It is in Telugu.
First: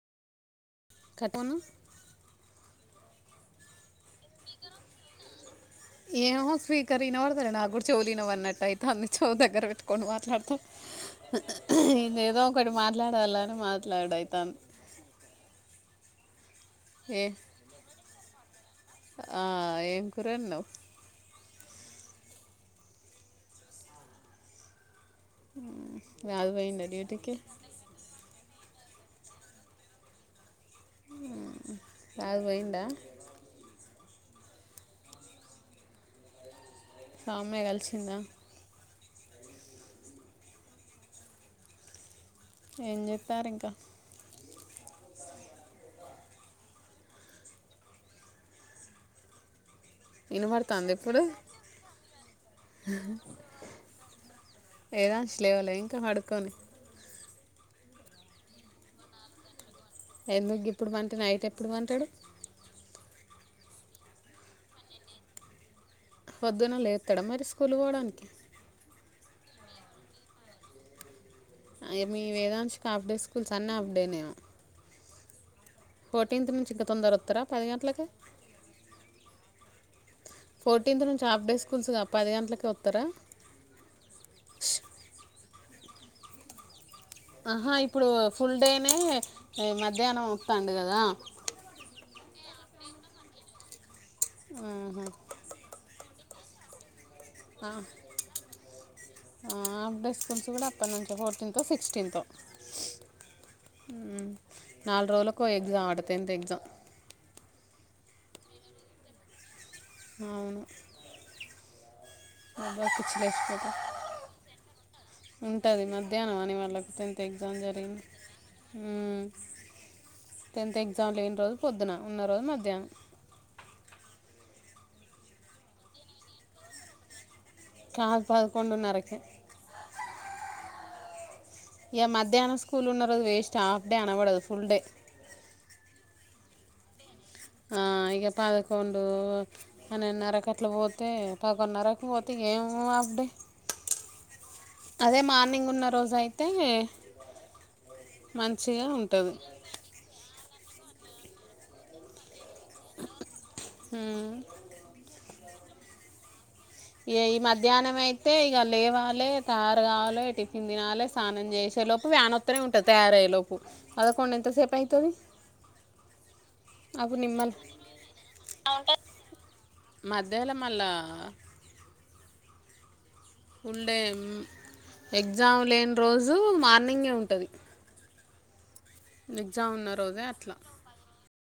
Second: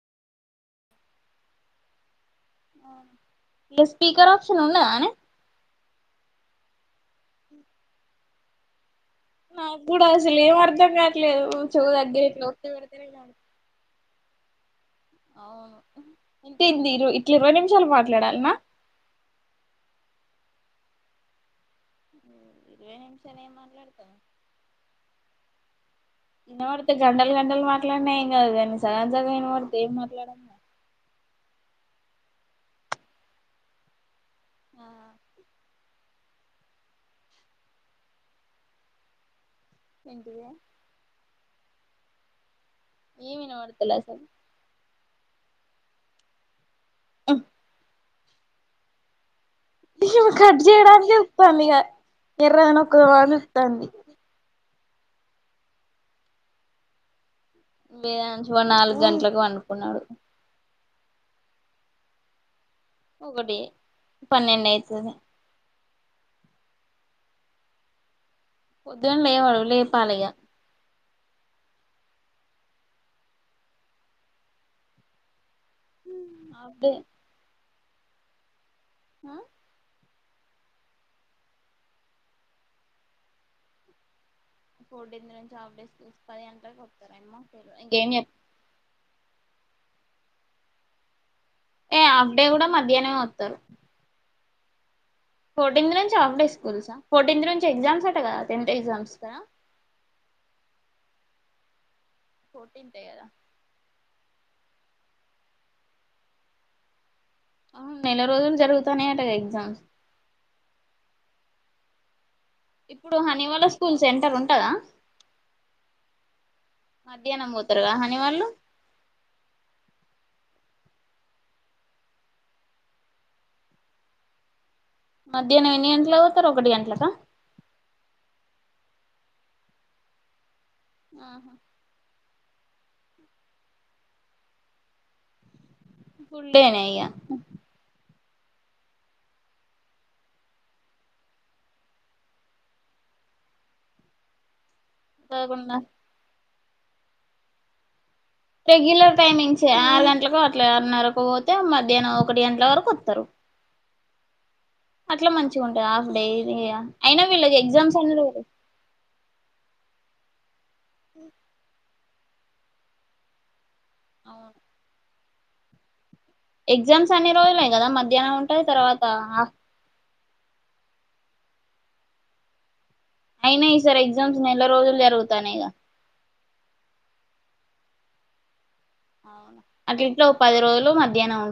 కథనా స్పీకర్ ప్షన్ ఆనే ఏ స్వీకరి న వాడతార నాగు చవుదినో అన్నట్ట్ట అయి తన్ని చవు దగ్గర నాకు కూడా పెట్టుకొని అసలు ఏం మాట్లాడుతాం అర్థం కావట్లేదు చెవు ఇన్ని దగ్గర ఏదో ఇట్లా ఒత్తి ఒకటి పెడితేనే మాట్లాడాలని మాట్లాడుైతే తం అవును ఏంటే ఇంది ఇర ఏ ఇట్లా ఇరవై నిమిషాలు మాట్లాడాలిమా రణ ఇరవై నిమిషనే మాట్లాడుతను ఆ ఇన్న మడుతే గండల్ గండలు మాట్లాడినయి కాదు కానీ సగం సగమైన వాడితే ఏం మాట్లాడ కాదు పోయిందా ఆ సామె్య కలిసిందా ఇండియా ఏం చెప్పారు ఇంకా అసలు ఆ నేను కట్ వినబడుతుంది చేయడానినికి ఇప్పుడు వతాంది ఇక ఎర్రనొక్కద అని చెప్తాంది ఏదాంచ లేవలో ఇంకా పడుకొని ద నుంచి ఒక నాలుగు గంటలలకు వండుకున్నాడు ఎందుకు ఇప్పుడు పంట నైట్ ఎప్పుడు పంటాడు ఒకకటి పన్నెండయితుద వొద్దున లేస్తాడా మరి స్కూల్ పోవడానికి పొద్దుని లేవాడు లే పాలగ మీ వేదాశిక అప్డే స్కూల్స్ అన్న అప్డే నేను ఫోర్టీన్త్ నుంచి హాఫ్ ఇకా డే తొందర ఉత్తరా పదిహే ఎట్లాకే హ ఫోర్టీన్త్ నుంచి హాఫ్ డే స్కూల్స్గా పది గంటలక వస్తారా చూసు పది అంటారు ఆహా ఇప్పుడు ఫుల్ డే నే మ మధ్యాహ్నం మొత్తాండు కదా ఏ ఆఫ్ డే కూడా మధ్యాహ్నం మత్తరు ఉహు ఫోర్టింత్ నుంచి ఆఫ్ డే స్కూల్సా ఫోర్టీన్త్ నుంచి ఆ, ఎగ్జామ్స్ ఆట కదా టెన్త్ ఎగ్జామ్స్ కదా సిక్స్టెంతో ఫోటీంతే కదా నాలుగు రోజులకో ఎగ్జామ్ ఆట టెన్త్ ఎగ్జామ్ నెల రోజులు జరుగుతానయటగా ఎగ్జామ్స్ ఇప్పుడు హనీ వాళ్ళ పర్చ్చిలేచిపోతే స్కూల్ సెంటర్ ఉంటదా ఉంటది మధ్యాహ్నం ఆనే వాళ్ళకు టెన్త్ మధ్యాహ్నం ఎగ్జామ్ పోతారుగా జరిగింది హనీ వాళ్ళు ఉం టెన్త్ ఎగ్జామ్ లేని రోజు పొద్దున ఉన్న రోజు మధ్యాహ్నం మధ్యాహ్నం ఎన్ని గంటలకు పోతరు ఒకటి గంటలకా కాద్ పదకొండున్నరకె ఆహా ఇక మధ్యాహ్నం స్కూల్ ఉన్నరోజు వేస్ట్ హాఫ్ డే అనబడదు ఫుల్ డే ఫుల్ డే నే ఇగ ఇక పదకొండు పన్నెండున్నరకు అట్లా పోతే పదకొండున్నరకు పోతే ఏం హాఫ్ డే అదే మార్నింగ్ పదకొండున్నర ఉన్న రోజు అయితే తే రెగ్యులర్ టైమింగ్స్ ఆరు గంటలకు ల నరకపోతే మధ్యాహ్నం ఒకటి గంటల వరకు వత్తరు ఉం అట్లా మంచిగా ఉంటంది హాఫ్ డే ఇది ఇగ అయినా ఈ వీళ్ళకి ఎగ్జామ్స్ మధ్యాహ్నం అన్ని అయితే రోజులు ఇక లేవాలి తయారు కావాలే తినాలే స్నానం చేశేలోపు వ్యానత్త నే ఉంటది తయారయ్యే లోపు పద కొండు ఎంతసేపు అయితది ఎగ్జామ్స్ అన్ని రోజులే కదా మధ్యాహ్నం ఉంటుది తర్వాత మధ్యలో మళ్ళా అయినా ఫుల్ డే ఈసారి ఎగ్జామ్స్ నెల రోజులు ఎగ్జామ్ జరుగుతానయిగా లేని రోజు మార్నింగే ఉంటది అవును ఉన్న అట్లా రోజే ఇట్లా ఒక పది రోజులు మధ్యాహ్నం